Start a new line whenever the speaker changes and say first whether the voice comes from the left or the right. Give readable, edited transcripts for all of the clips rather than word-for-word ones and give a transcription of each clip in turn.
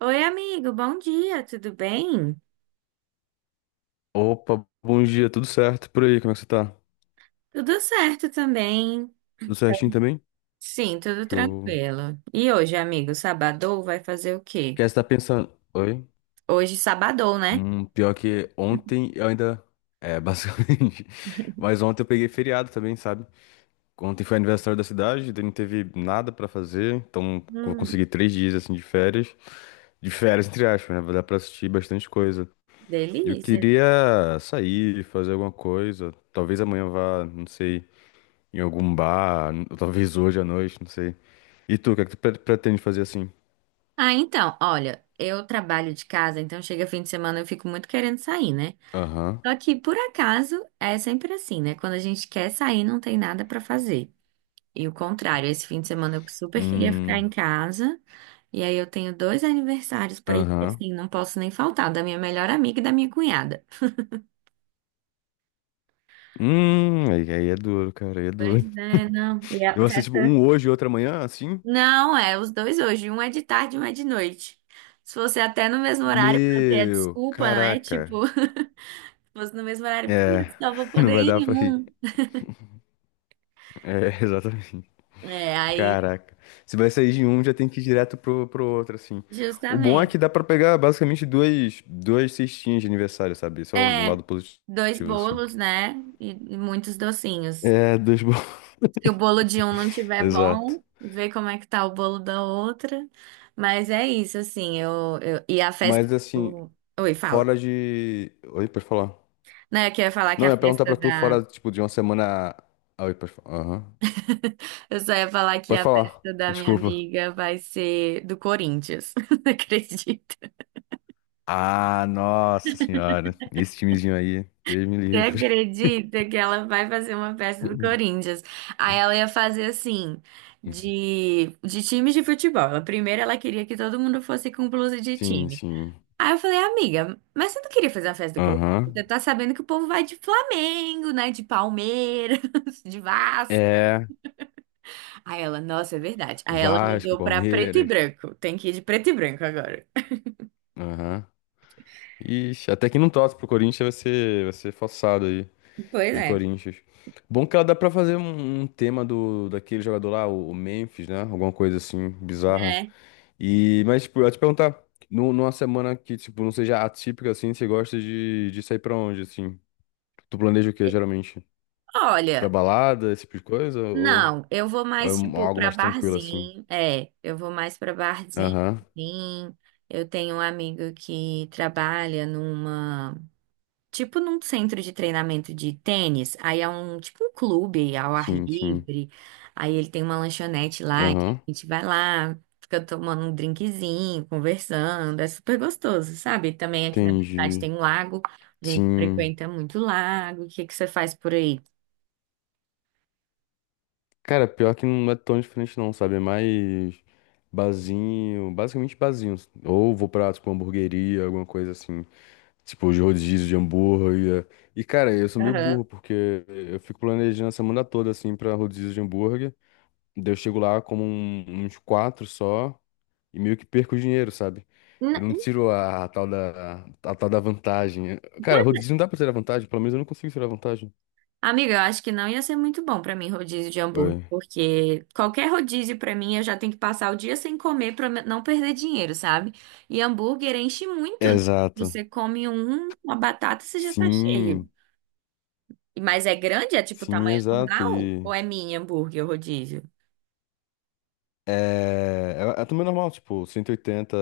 right: Oi, amigo, bom dia, tudo bem?
left: Opa, bom dia, tudo certo por aí? Como é que você tá?
right: Tudo certo também.
left: Tudo certinho também?
right: Sim, tudo
left: Show.
right: tranquilo. E hoje, amigo, sabadou vai fazer o quê?
left: Quer estar pensando? Oi?
right: Hoje, sabadou, né?
left: Pior que ontem eu ainda. É, basicamente. Mas ontem eu peguei feriado também, sabe? Ontem foi aniversário da cidade, daí não teve nada pra fazer, então vou
right: Hum,
left: conseguir 3 dias assim de férias. De férias, entre aspas, né? Vai dar pra assistir bastante coisa. Eu
right: delícia.
left: queria sair, fazer alguma coisa. Talvez amanhã eu vá, não sei. Em algum bar, talvez hoje à noite, não sei. E tu, o que é que tu pretende fazer assim?
right: Ah, então, olha, eu trabalho de casa, então chega fim de semana eu fico muito querendo sair, né?
left: Aham.
right: Só que, por acaso, é sempre assim, né? Quando a gente quer sair, não tem nada pra fazer. E o contrário, esse fim de semana eu super queria ficar em
left: Hum.
right: casa. E aí eu tenho dois aniversários para ir, que,
left: Aham.
right: assim, não posso nem faltar, da minha melhor amiga e da minha cunhada.
left: Aí é duro, cara, aí é
right: Pois
left: duro.
right: é, não. E a
left: Eu assisto tipo,
right: festa?
left: um hoje e outro amanhã, assim?
right: Não, é os dois hoje, um é de tarde e um é de noite. Se fosse até no mesmo horário para ter a
left: Meu,
right: desculpa, né?
left: caraca.
right: Tipo, se fosse no mesmo horário,
left: É,
right: putz, só vou
left: não
right: poder
left: vai dar
right: ir em
left: pra ir.
right: um.
left: É, exatamente.
right: É, aí,
left: Caraca. Se vai sair de um, já tem que ir direto pro outro, assim. O bom é que
right: justamente.
left: dá pra pegar basicamente duas cestinhas de aniversário, sabe? Só um
right: É,
left: lado
right: dois
left: positivo, assim.
right: bolos, né? E muitos docinhos.
left: É, dois bons.
right: Se o bolo de um não tiver
left: Exato.
right: bom, vê como é que tá o bolo da outra. Mas é isso, assim, e a festa
left: Mas assim,
right: do... Oi, fala.
left: fora de. Oi, pode falar.
right: Não, é que eu ia falar que
left: Não,
right: a
left: eu ia perguntar
right: festa
left: pra tu
right: da...
left: fora, tipo, de uma semana. Ah, oi, pode falar. Aham.
right: Eu só ia falar que
left: Pode
right: a
left: falar.
right: festa da minha
left: Desculpa.
right: amiga vai ser do Corinthians. Não acredito.
left: Ah, nossa senhora. Esse timezinho aí, Deus me
right: Você
left: livre.
right: acredita que ela vai fazer uma festa do Corinthians? Aí ela ia fazer assim, de times de futebol. Ela, primeiro ela queria que todo mundo fosse com blusa de
left: Sim,
right: time.
left: sim.
right: Aí eu falei, amiga, mas você não queria fazer uma festa do Corinthians? Você
left: Aham.
right: tá sabendo que o povo vai de Flamengo, né? De Palmeiras, de Vasco.
left: É.
right: Aí ela, nossa, é verdade. Aí ela
left: Vasco,
right: mudou pra preto e
left: Palmeiras.
right: branco. Tem que ir de preto e branco agora.
left: Aham. Ixi, até que não torce pro Corinthians vai ser forçado aí.
right: Pois
left: De
right: é.
left: Corinthians. Bom que ela dá pra fazer um tema do daquele jogador lá, o Memphis, né? Alguma coisa assim, bizarra.
right: É.
left: E, mas, tipo, eu ia te perguntar, numa semana que, tipo, não seja atípica, assim, você gosta de sair pra onde, assim? Tu planeja o quê, geralmente? Pra
right: Olha,
left: balada, esse tipo de coisa? Ou,
right: não, eu vou
left: ou é
right: mais, tipo,
left: algo
right: pra
left: mais tranquilo, assim?
right: barzinho. É, eu vou mais pra barzinho.
left: Aham,
right: Sim. Eu tenho um amigo que trabalha numa. Tipo num centro de treinamento de tênis, aí é um tipo um clube ao ar
left: sim, sim.
right: livre, aí ele tem uma lanchonete lá, então
left: Aham,
right: a gente vai lá, fica tomando um drinkzinho, conversando, é super gostoso, sabe? Também aqui na minha cidade
left: entendi.
right: tem um lago, a gente
left: Sim.
right: frequenta muito lago. O que que você faz por aí?
left: Cara, pior que não é tão diferente não, sabe? É mais barzinho, basicamente barzinho. Ou vou pra, tipo, hamburgueria, alguma coisa assim. Tipo, de rodízio de hambúrguer. E, cara, eu sou meio
right: Aham.
left: burro, porque eu fico planejando a semana toda, assim, pra rodízio de hambúrguer. Daí eu chego lá como uns quatro só e meio que perco o dinheiro, sabe?
right: N-
left: Eu não tiro a tal da vantagem. Cara, rodízio não dá pra tirar vantagem, pelo menos eu não consigo tirar vantagem.
right: Amiga, eu acho que não ia ser muito bom pra mim rodízio de hambúrguer,
left: Oi.
right: porque qualquer rodízio pra mim eu já tenho que passar o dia sem comer pra não perder dinheiro, sabe? E hambúrguer enche muito, né?
left: Exato.
right: Você come um, uma batata, você já tá cheio.
left: Sim,
right: Mas é grande? É tipo
left: sim,
right: tamanho
left: exato.
right: normal?
left: E
right: Ou é mini hambúrguer o rodízio?
left: é, é também normal, tipo, cento e oitenta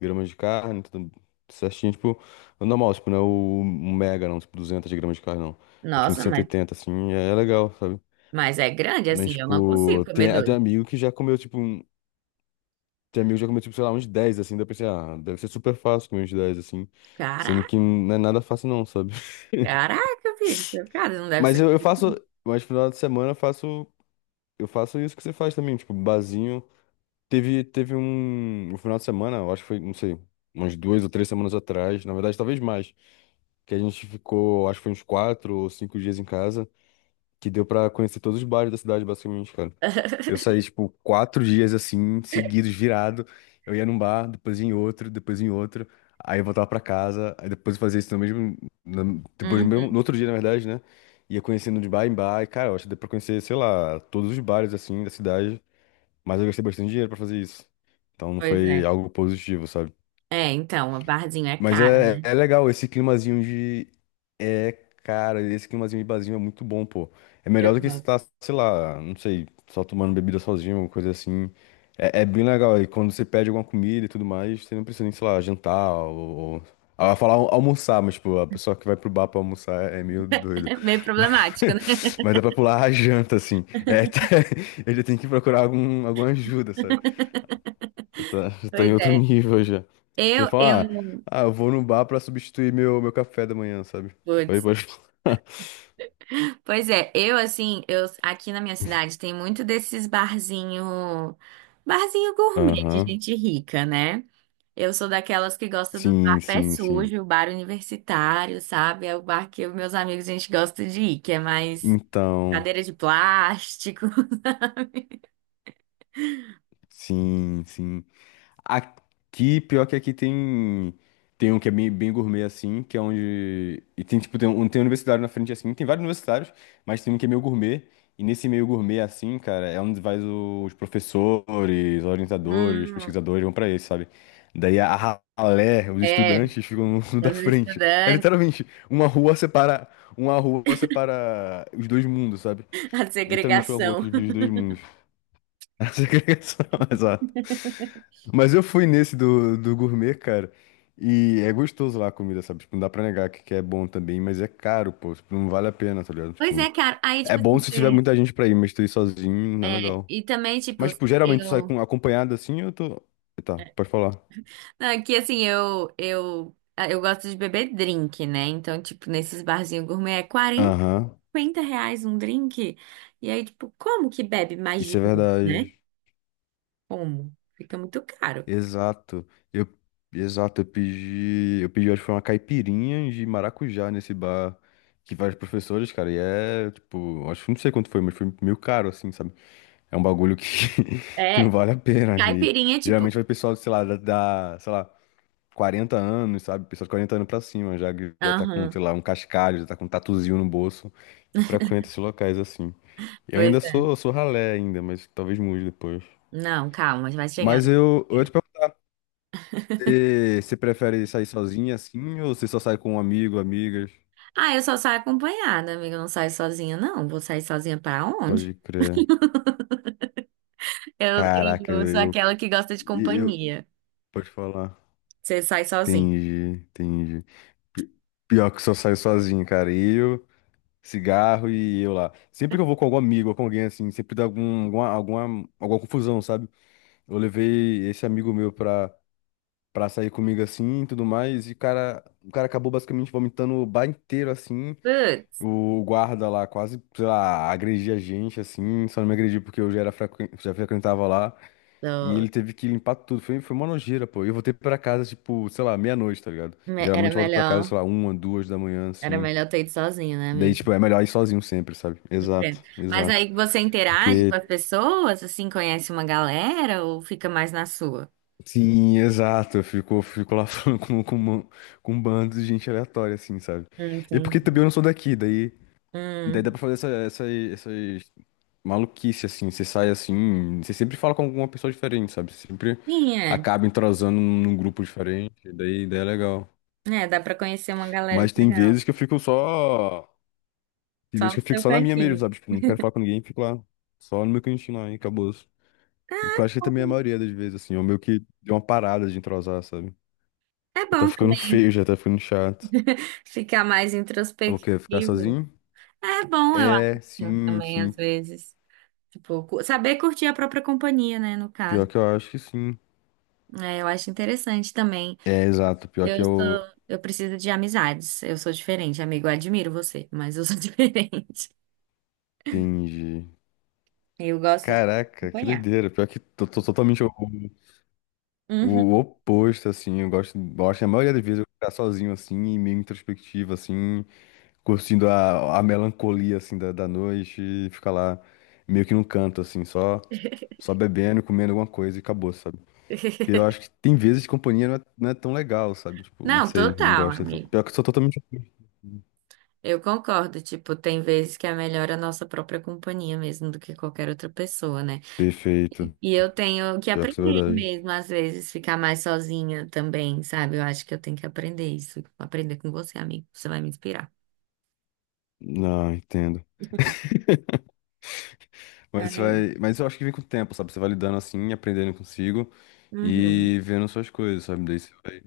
left: gramas de carne, tudo certinho, tipo, é normal, tipo, não é o um mega, não, tipo, 200 gramas de carne, não. É tipo, em
right: Nossa,
left: cento e oitenta assim, é legal, sabe?
right: mas é grande
left: Mas,
right: assim, eu não consigo
left: tipo,
right: comer
left: tem até
right: dois.
left: amigo que já comeu, tipo, tem amigo que já comeu, tipo, sei lá, uns 10 assim, daí eu pensei, ah, deve ser super fácil comer uns 10 assim, sendo
right: Caraca,
left: que não é nada fácil, não, sabe?
right: caraca, filho, cara, não deve
left: Mas
right: ser.
left: eu faço, mas no final de semana eu faço isso que você faz também, tipo, barzinho. Teve um final de semana, eu acho que foi, não sei, umas 2 ou 3 semanas atrás, na verdade, talvez mais, que a gente ficou, acho que foi uns 4 ou 5 dias em casa, que deu pra conhecer todos os bares da cidade, basicamente, cara. Eu saí, tipo, 4 dias assim, seguidos, virado. Eu ia num bar, depois ia em outro, depois em outro. Aí eu voltava pra casa, aí depois eu fazia isso no mesmo. Depois no mesmo,
right: Uhum,
left: no outro dia, na verdade, né? Ia conhecendo de bar em bar, e, cara, eu acho que deu pra conhecer, sei lá, todos os bares assim da cidade. Mas eu gastei bastante dinheiro pra fazer isso. Então não
right: pois
left: foi
right: é.
left: algo positivo, sabe?
right: É, então, o barzinho é
left: Mas
right: caro,
left: é,
right: né?
left: é legal, esse climazinho de. É, cara, esse climazinho de barzinho é muito bom, pô. É
right: Eu
left: melhor do que
right: gosto.
left: estar, sei lá, não sei, só tomando bebida sozinho, alguma coisa assim. É bem legal. E quando você pede alguma comida e tudo mais, você não precisa nem, sei lá, jantar ou... Ah, eu ia falar almoçar, mas, tipo, a pessoa que vai pro bar pra almoçar é meio doido.
right: É meio
left: Mas,
right: problemático, né?
left: mas dá pra pular a janta, assim. É, ele tem que procurar alguma ajuda, sabe? Eu tá, tá
right: Pois
left: em outro
right: é.
left: nível já. A pessoa
right: Eu
left: fala, ah,
right: não.
left: ah, eu vou no bar pra substituir meu café da manhã, sabe? Aí
right: Putz.
left: pode falar.
right: Pois é, eu assim, eu aqui na minha cidade tem muito desses barzinho, barzinho gourmet de
left: Aham.
right: gente rica, né? Eu sou daquelas que gosta do bar
left: Sim,
right: pé
left: sim, sim.
right: sujo, bar universitário, sabe? É o bar que os meus amigos a gente gosta de ir, que é mais
left: Então,
right: cadeira de plástico.
left: sim, sim. Aqui, pior que aqui tem. Tem um que é bem, bem gourmet, assim, que é onde. E tem, tipo, tem um universitário na frente, assim. Tem vários universitários, mas tem um que é meio gourmet. E nesse meio gourmet, assim, cara, é onde vai os professores, orientadores,
right: Hum,
left: pesquisadores, vão pra esse, sabe? Daí a ralé, os
right: é,
left: estudantes ficam no,
right: são
left: da
right: os
left: frente. É
right: estudantes,
left: literalmente, uma rua separa. Uma rua separa os dois mundos, sabe?
right: a
left: Literalmente uma rua que
right: segregação.
left: divide os dois mundos. A segregação, exato. Mas eu fui nesse do gourmet, cara. E é gostoso lá a comida, sabe? Tipo, não dá pra negar que é bom também, mas é caro, pô. Tipo, não vale a pena, tá ligado?
right: Pois
left: Tipo,
right: é, cara. Aí,
left: é
right: tipo
left: bom
right: assim,
left: se tiver muita gente pra ir, mas tu ir sozinho não é legal.
right: e também, tipo,
left: Mas, tipo, geralmente tu sai
right: eu.
left: com, acompanhado assim, eu tô. Tá, pode falar.
right: Aqui, assim, ah, eu gosto de beber drink, né? Então, tipo, nesses barzinhos gourmet é 40
left: Aham.
right: R$ 50 um drink. E aí, tipo, como que bebe mais de
left: Isso é
right: dois, né?
left: verdade.
right: Como? Fica muito caro.
left: Exato. Eu, exato, eu pedi, acho que foi uma caipirinha de maracujá nesse bar que vários professores, cara, e é, tipo, acho que não sei quanto foi, mas foi meio caro, assim, sabe? É um bagulho que, que não
right: É,
left: vale a pena. E
right: caipirinha, tipo.
left: geralmente vai pessoal, sei lá, da, sei lá, 40 anos, sabe? Pessoal de 40 anos pra cima, já, que já tá com, sei
right: Aham,
left: lá, um cascalho, já tá com um tatuzinho no bolso, que frequenta esses locais, assim. Eu
right: pois
left: ainda
right: é.
left: sou ralé ainda, mas talvez mude depois.
right: Não, calma, vai chegar
left: Mas eu ia
right: lá.
left: te perguntar. Você prefere sair sozinha assim ou você só sai com um amigo, amigas?
right: Ah, eu só saio acompanhada, amiga. Eu não saio sozinha, não. Vou sair sozinha pra onde?
left: Pode crer.
right: Eu,
left: Caraca,
right: eu sou aquela que gosta de
left: eu, eu-
right: companhia.
left: pode falar.
right: Você sai sozinha.
left: Entendi, entendi. Pi- Pior que só saio sozinho, cara. Eu, cigarro e eu lá. Sempre que eu vou com algum amigo ou com alguém assim, sempre dá alguma, alguma confusão, sabe? Eu levei esse amigo meu pra sair comigo assim e tudo mais, e o cara acabou basicamente vomitando o bar inteiro assim.
right: Putz,
left: O guarda lá quase, sei lá, agredia a gente, assim, só não me agrediu porque eu já era já frequentava lá, e
right: eu-
left: ele teve que limpar tudo, foi uma nojeira, pô. E eu voltei pra casa, tipo, sei lá, meia-noite, tá ligado?
right: era
left: Geralmente eu volto pra casa,
right: melhor.
left: sei lá, uma, duas da manhã,
right: Era
left: assim,
right: melhor ter ido sozinho, né,
left: daí,
right: amigo?
left: tipo, é melhor ir sozinho sempre, sabe?
right: Entendo.
left: Exato,
right: Mas
left: exato,
right: aí você interage com
left: porque,
right: as pessoas, assim, conhece uma galera ou fica mais na sua?
left: sim, exato, eu fico lá falando com com um bando de gente aleatória, assim, sabe? E porque também eu
right: Entendi.
left: não sou daqui, daí, daí dá pra
right: Hum.
left: fazer essas maluquice, assim. Você sai assim, você sempre fala com alguma pessoa diferente, sabe? Você sempre
right: Sim, é.
left: acaba entrosando num grupo diferente, daí é legal.
right: É, dá pra conhecer uma galera
left: Mas tem
right: legal.
left: vezes que eu fico só. Tem
right: Só
left: vezes
right: no
left: que eu fico
right: seu
left: só na minha mesmo,
right: cantinho.
left: sabe? Tipo, não quero falar com ninguém, fico lá, só no meu cantinho lá, e acabou. Eu acho que também é a maioria das vezes, assim, eu meio que deu uma parada de entrosar, sabe?
right: É
left: Porque tá
right: bom
left: ficando
right: também
left: feio já, tá ficando chato.
right: ficar mais
left: O quê? Ficar
right: introspectivo.
left: sozinho?
right: É bom, eu
left: É,
right: acho,
left: sim,
right: também,
left: sim.
right: às vezes. Tipo, saber curtir a própria companhia, né, no
left: Pior
right: caso.
left: que eu acho que sim.
right: É, eu acho interessante também.
left: É, exato. Pior que
right: Eu sou,
left: eu
right: eu preciso de amizades. Eu sou diferente, amigo. Eu admiro você, mas eu sou diferente.
left: entendi.
right: Eu gosto de
left: Caraca, que
right: acompanhar.
left: doideira. Pior que tô totalmente o
right: Uhum.
left: oposto, assim. Eu gosto, a maioria das vezes, eu ficar sozinho, assim, e meio introspectivo, assim, curtindo a melancolia, assim, da noite e ficar lá meio que num canto, assim, só bebendo, comendo alguma coisa e acabou, sabe? Porque eu acho que tem vezes que companhia não é tão legal, sabe? Tipo, não
right: Não,
left: sei, não
right: total,
left: gosto tanto.
right: amigo.
left: Pior que eu sou totalmente oposto.
right: Eu concordo. Tipo, tem vezes que é melhor a nossa própria companhia mesmo do que qualquer outra pessoa, né?
left: Perfeito.
right: E eu tenho que
left: Pior que isso é
right: aprender
left: verdade.
right: mesmo, às vezes, ficar mais sozinha também, sabe? Eu acho que eu tenho que aprender isso. Aprender com você, amigo. Você vai me inspirar.
left: Não, entendo. Mas
right: Aí.
left: vai, mas eu acho que vem com o tempo, sabe? Você vai lidando assim, aprendendo consigo
right: Uhum.
left: e vendo suas coisas, sabe? Daí você vai,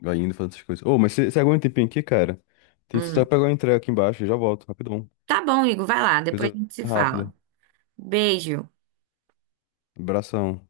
left: vai indo fazendo suas coisas. Ô, mas você aguenta um tempinho aqui, cara? Tem só
right: Hum.
left: pegar uma entrega aqui embaixo e já volto, rapidão.
right: Tá bom, Igor, vai lá. Depois a
left: Coisa
right: gente se
left: rápida.
right: fala. Beijo.
left: Abração.